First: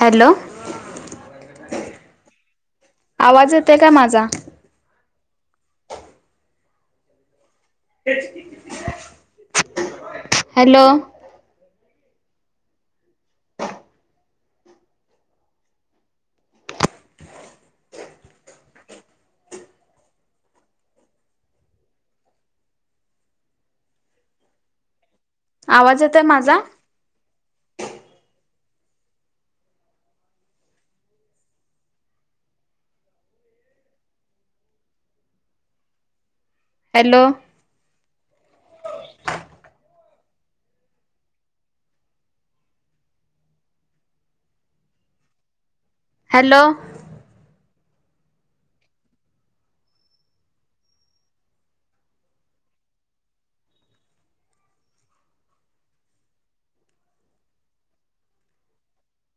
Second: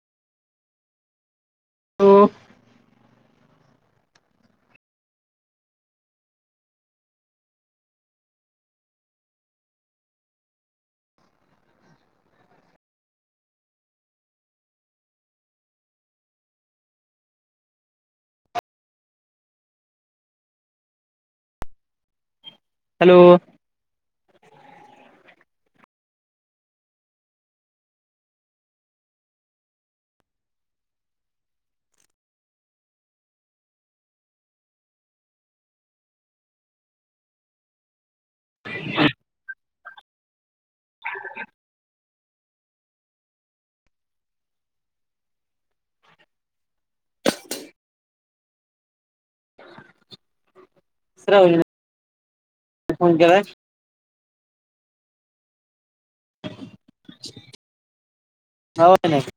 Hello hello आवाज य ते काय माझा ते [inaudible] हॅलो हॅलो आवाज येतोय माझा? हॅलो हॅलो श्रावणी न फोन केलाय. [unintelligible] हो नाही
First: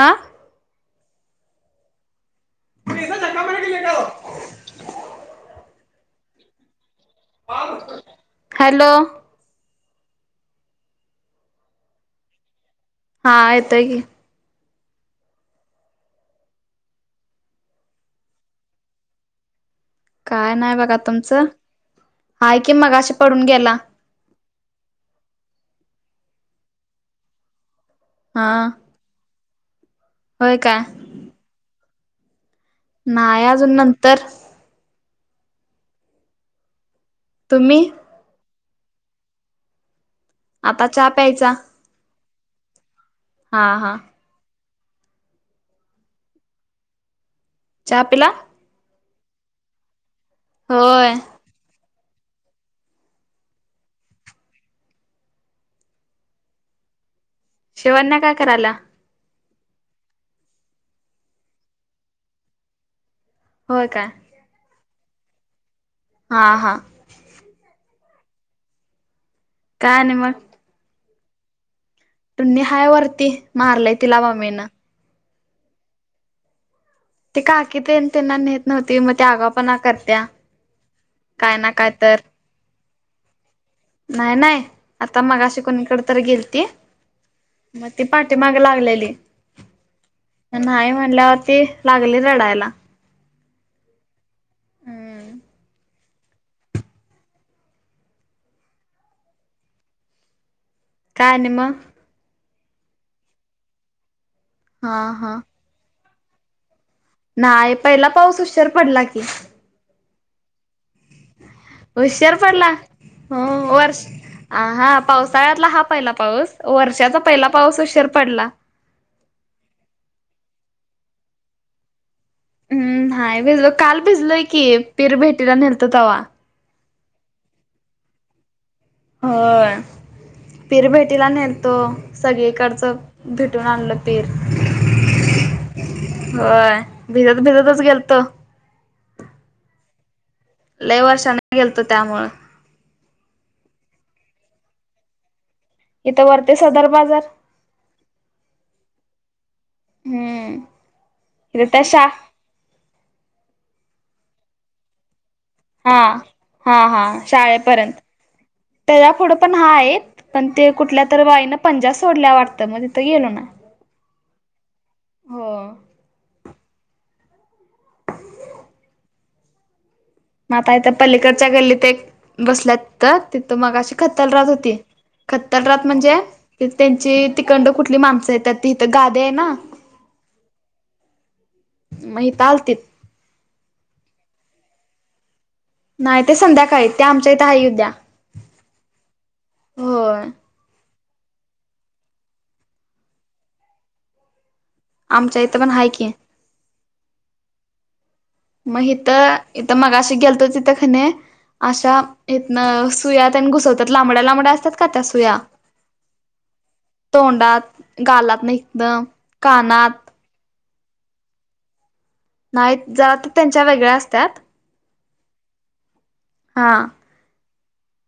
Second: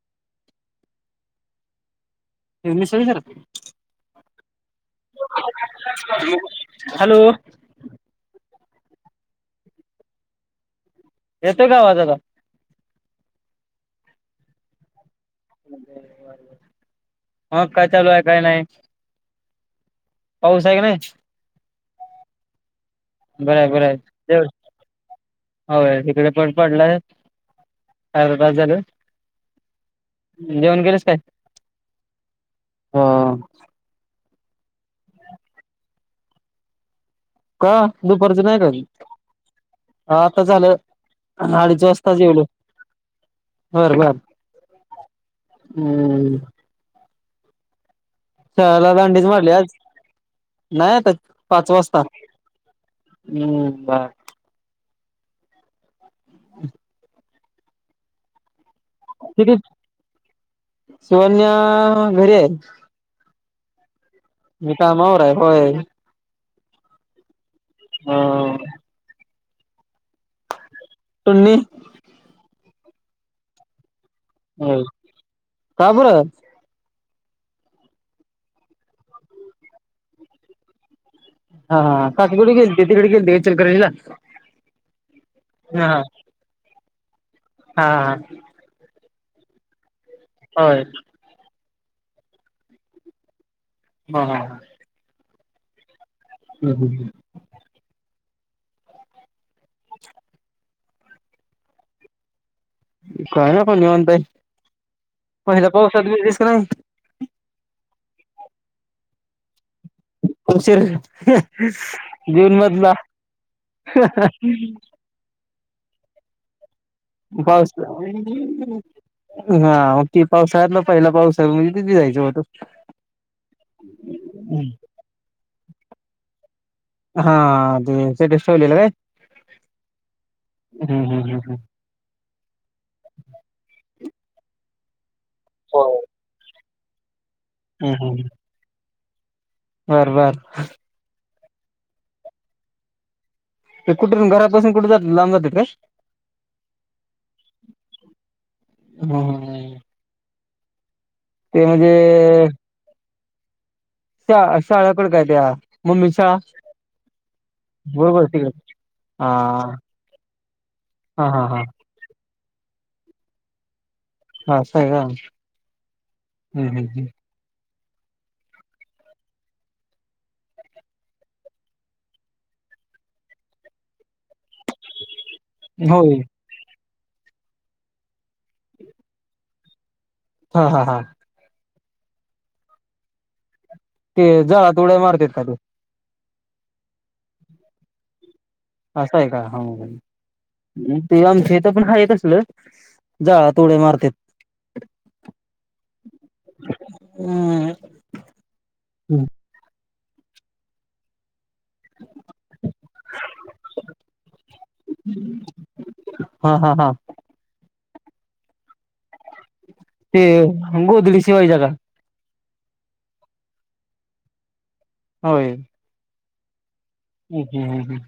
आा [unintelligible] सर [inaudible] हॅलो हॅलो येतंय का आवाज आता? हा येतोय की. हा काय चालू आहे काय नाही? काय पाऊस नाही आहे का बघा तुमचं आहे कि मग आता पडून बरं गेला. [unintelligible] हो इकडे पण पडलाय.. काय ग हा काय झालं जेऊन गेलीस काय? हा नाय अजून नंतर.. का तुम्ही दुपारच नाही का? हा आता झालं चहा प्यायचा अडीच वाजताच जेवल हा हा बरं बर... हम्म चहा पिला शाळाला दंडीच मारली आज नाही आता होय पाच वाजता हम्म बा ह शिवांना काय करायला. त शिवन्या घरी आहे होय काय. मी कामावर आहे होय. हा हां हो. काय नाही मग टुनी हाय वरती मारलाय तिला मम्मी न काबर ते काकी ते त्यांना नेत नव्हती मग त्या आगा पणा करत्या. काय ना काय हा तर काककड गेलते तिकडे गेलते नाही नाही आता मग अशी हा कोणीकडे तर गेलती. हा हा मग ती हा पाठी माग लागलेली. होय नाही म्हणल्यावरती लागली रडायला. हम ह हम्म हम्म हम् हम्. काय आणी म. काय नाही बग निवांत आहे हा हा [unintelligible] यस का नाय. नाही पहिला पाऊस उशीर पडला की तशीर होशर पडला हो वर्ष हा पावसाळ्यातला हा पहिला पाऊस वर्षाचा पहिला पा पाऊस उशीर पडला हा पावसाळातला पहिला पाऊसा म्हजे किती जायचं [unintelligible] हम्म नाहीय भिजल काल भिजलय की पीर भेटीला नेलतो तवा. हा सेलेलं का हो पिर हम्म हम्म भेटीला नेलं हम्म तो. सगळीकडच भेटून आणलं तेेर होय होय भिजत भिजतच गेलतो. बर बर. लईवर्षा न गेलतो त्यामुळ ते कुठून घरापासुन कुठ जात लांब जात काय इथं वरते सदर बाजार हम्म हम्म हम्म ते इथे त्या म्हणजे शा श शाळकड काय त्या हा मम्मी शाळा हा हा शाळेपर्यंत बरोबर तिकडे त्याज्या पुुढं पण हा हाईत पण ते कुठल्या तर हा हा बाईनं हा पंजा सोडल्या वाटत तर मध्येेत ग गलो ना हा स आहे का हम् हो हम् हम् म आता इथ पलीकडच्या गल्लीत एक बसल्यात तीत तिथ मगाशी खतल राहत होती. खतर म्हणजे होय त्यांची तिकडणं कुठली माणसं येतात ते इथं गादया हाय ना हा हा हा मही चालतेत ते जाळात उड्या मारते त... नाही ते संध्याकाळी ते आमच्या इथं आहे उद्या.. असं आहे का होय ह.. ते आमच्या इथ पण हाय असलं जाळात उड्या मारत... आमच्याहीत पण हाय की.. हम्म... मग तर इथं मग अशी गेलतोच इथं कणी... अशा येत ना सुया त्यांनी घुसवतात लांबड्या लांबड्या असतात का त्या सुया... हा हा हा तोंडात गालात इथन कानात... ते गोधडी शिवायची का... नाही ज तर त्यांच्या वेगळ्या असत्यात... हो... हा.. ह हं ह हं...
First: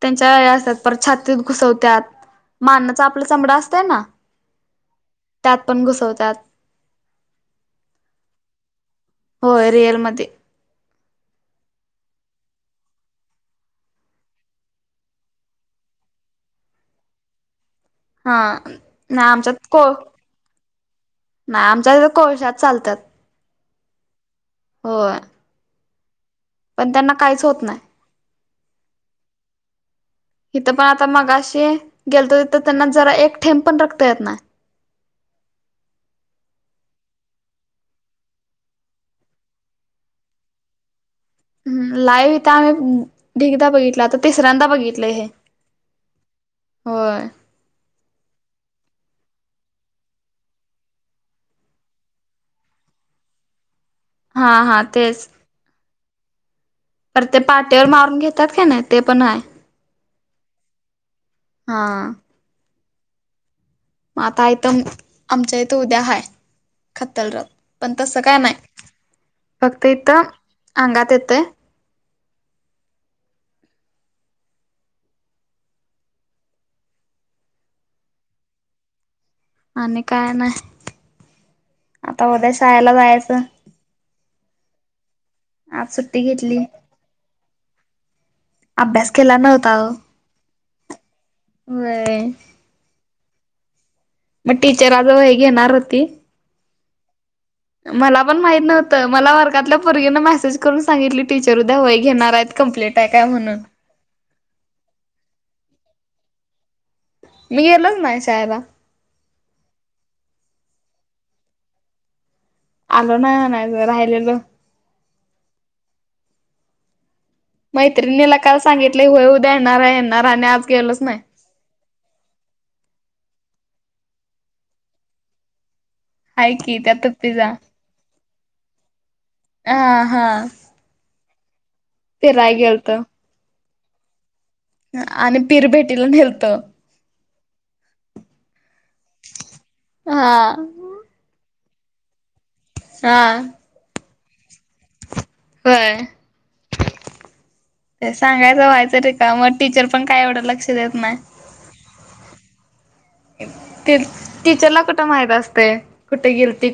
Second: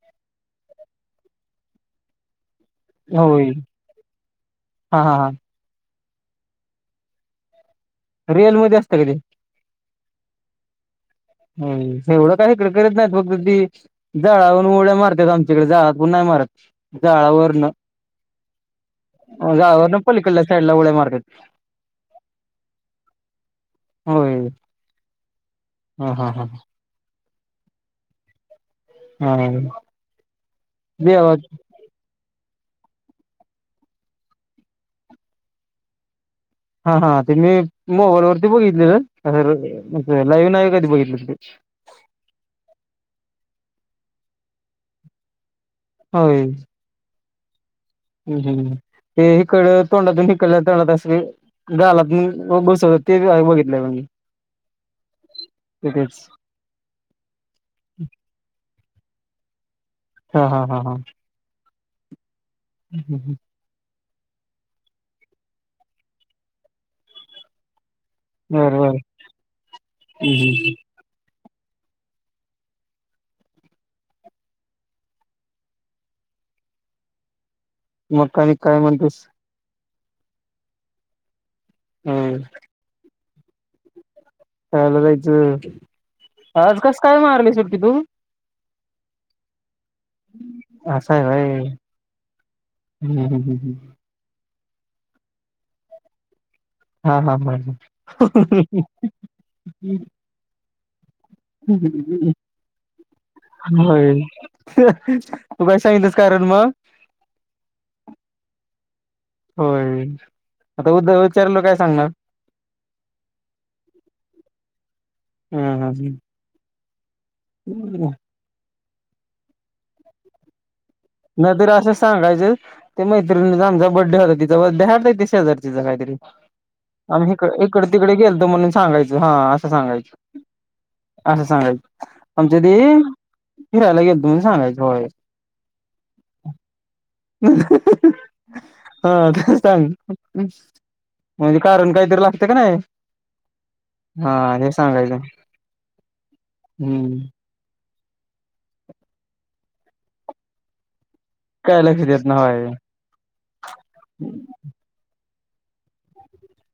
त्यांच्या असतात परत छातीत घुसवतात.. माननाचा आपला होय चमडा असतय ना हा हा हा त्यात पण घुसवत... सात... रिअल मध्ये असत काय ते... होते.. ह एवढं काही इकडे करत नाही फक्त ती जाळावरून उड्या मारतात आमच्याकडे जाळात पण.... म जाळावरण.. हा नाही आमच्यात को.. पलीकडल्या साईडला उड्या मारतात नाही आमच्या तथ कोळशात चालतात.. हो... हो... ह हा... पण त्यांना काहीच होत नाही... हम्म... इथं पण आता मगा शी गेलतो.. तर त्यांना जरा एक थेंब पण रक्त येत नाही... हा हा ते मी मोबाईलवरती बघितलेलं लाईव्ह नाही कधी बघितलं... हम लाईव्ह इथ आम्ही ढिगदा बघितला आता तिसऱ्यांदा बघितलं हे... हो... हम् हम्... ते हिकड तोंडातून हिकड तोंडातून अस गालातून बसवत ते बघितलं म्हणजे... हा हा तेच... बस... तर ते पाटीवर मारून घेतात का नाही ते पण आहे... हा हा हा हा... हा.... हम् हम् हम्.... म आता इथ आमच्या इथं उद्या हाय खत्तलरथ... पण तसं काय नाही बर बर फक्त इथं हम्म अंगात येतय... मग काय काय म्हणतेस आणि काय नाही आता होय उद्या शाळेला जायचं चाल जायचं आज सुट्टी घेतली आज कस काय मारली सुट्टी तू अभ्यास केला नव्हता अच्छा अर हम्म हम हम् ह मग टीचर आज वही घेणार होती हा हा हा मला पण माहीत नव्हत मला वर्गातल्या पर्गीना मेसेज करून सांगितली? टीचर उद्या वही घेणार आहेत कंप्लीट आहे काय म्हणून होय तू काय सांगितस कारण म. मी गेलोच नाही शायला होय आता उद्या विचारल काय सांगणार? आलो नाही अजून राहिलेलं हम्म हम्म मैत्रिणीला काल सांगितलं होय उद्या येणार येणार आणि आज गेल. नाहीत असं सांगायचं ते मैत्रिणीचा आमचा बड्डे होता तिचा बडे हरता तसशेजार तिचा काही तरी हाय की त्या आम्ही तप्पीचा इकडे तिकडे गेलतो म्हणून सांगायचं हा असं हा सांगायचं! हा असं सांगायचं? फिराय आमच्या ते गेलतो फिरायला गेलतो दोन सांगाच होय? तीला नलत हा ते सांग हा म्हज कारण काही तला सहा हा हे सांगायचं हम्म. ते सांगायचं व्हायचं रे का मग टीचर पण काय एवढं लक्ष देत नाही- काय लक्ष देत नाही टीचरला कुठं माहित असत. कुठे गेल्ती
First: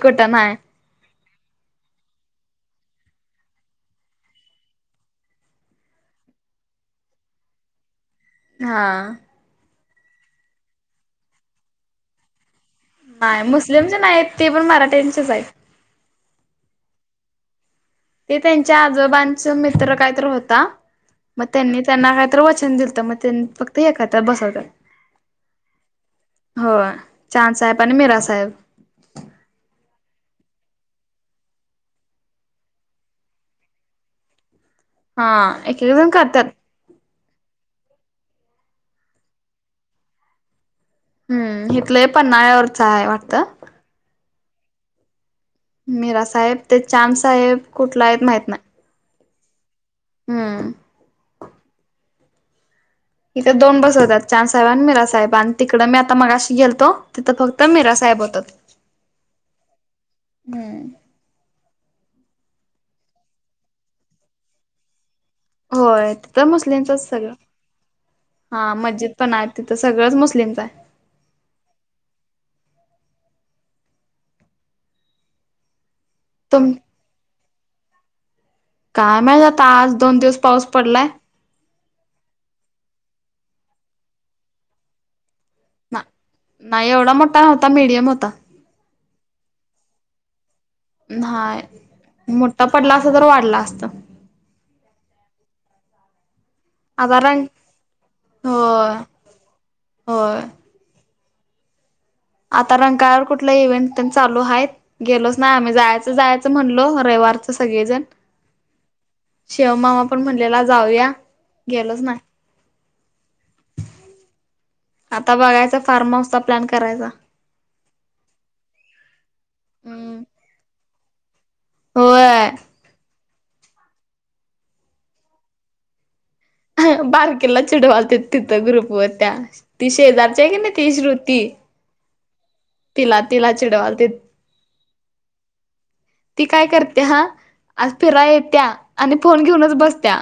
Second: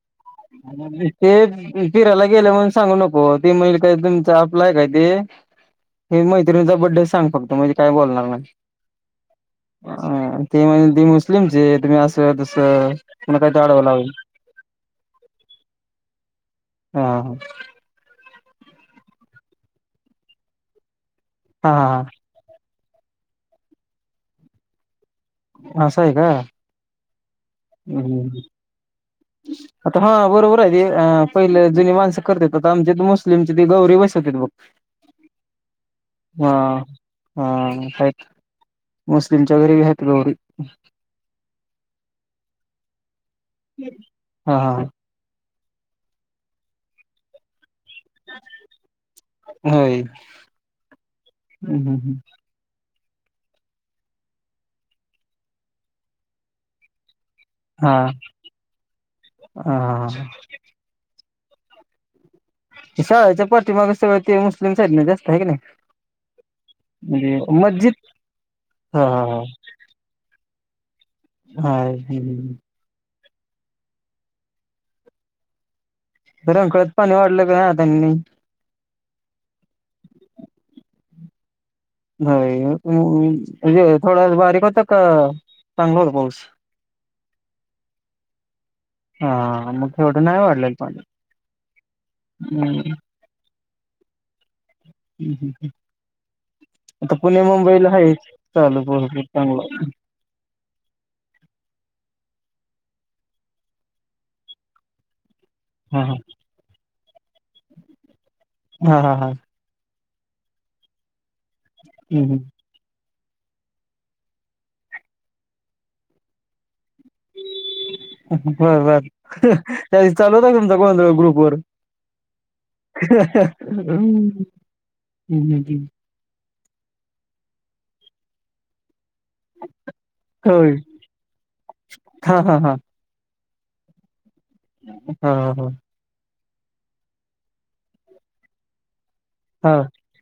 ते फिरायला गेलं म्हणून सांगू नको. हो ते म्ह काय तुमच आपलाय काय ते हे मैत्रिंचा बड्डे सांग फक्त म्हणजे काय बोलणार. हा ह ते म्हणज ते मुस्लिमचे तुम्हीअसं तस पु नाही काही दडव मुस्लिमचे लावल नाहीत ते पण मराठ्यांचेच आहेत हा हा ते त्यांच्या आजोबांच मित्र काहीत होता! मग हा त्यांनी त्यांना काहीतरी वचन दिलं मग फक्त एक करता बसवत असं आहे का? चांद साहेब आणि मीरा साहेब आता हा बरोबर. पहिले जुनी माणसं करतात आता आमच्या मुस्लिमचे ते गौरी बसवत मग! हा एक एक जण करतात हा हा मुस्लिमच्या घरीेबी आहेत लवी? हम् हिथलं पण पळ्यावरचं आहे वाटल? हा मीरा साहेब ते चाद साहेब कुठला आहेत माहित नाही. होय हम्म हम् हम्म ह् इथे दोन बस होतात चांद साहेब आणि मीरा साहेब आणि तिकडं मी आता मगाशी गेलतो. तिथं फक्त मीरा हा साहेब होतात हा हम् शाळेच्या पाठी माग सगळं ते मुस्लिम साईड होय त तर मुस्लिमचच सगळं म्हणजे मस्जिद हा मस्जिद पण आहे तिथं सगळंच मुस्लिमच आहे हा ह् तुम रंकाळ्यात पाणी वाटलं का ह त्यांनी? काय माहित आता आज दोन दिवस पाऊस पडलाय नाही थोडा बारीक होता का? चांगला होता पाऊस? नाही एवढा मोठा होता मीडियम होता हा मग एवढं नाही वाढलेल नाहीय मोठा पडला अस तर वाढला असता हम्म हम् हम् आता पुणे मुंबईला आहे चालू होय पाऊस चागला होय आता रंकाळ्यावर कुठला इव्हेंट चालू आहेत गेलोच नाही आम्ही हा जायच हा जायच म्हणलो रविवार सगळेजण हा हा हा आपण म्हणलेला जाऊया गेलच नाही हम्म आता बघायचा फार्म हाऊसचा प्लॅन करायचा. बर बर त्या दि हम्म. चालू होता तुमचा गोंधळ ग्रुप वर होय हम् ह बारकिला चिडवालतीत तिथे ग्रुप वर ती शेजारची आहे की होय नाही ती श्रुती हा हा हा तिला तिला चिडवालतीत हा हा ती काय करते हा आज फिराय येत्या आणि फोन हा घेऊनच बसत्या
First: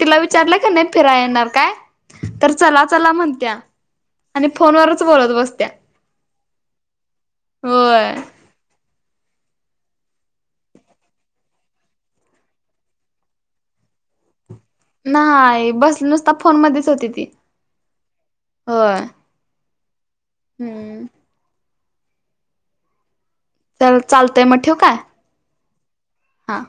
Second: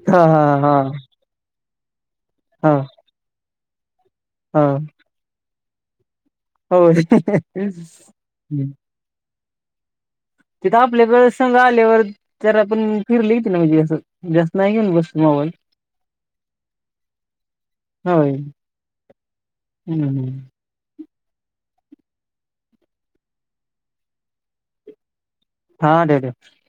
तिला हा हा विचारलं की हा नाही फिराय येणार काय तर हा चला चला म्हणत्या आणि फोनवरच बोलत बसत्या हो [inaudible] होय. हम्म तिथं आपल्याक संघ आल्यावर त्या पण फिरले ये ना म्हणजें जास्त नाही घेऊन बसत मोबाईल नाही बसले नुसता फोन मध्येच होते ती होय. हो हं, हं. हम्म तर चालतंय मग ठेवू काय हा ठेव ठेव हा.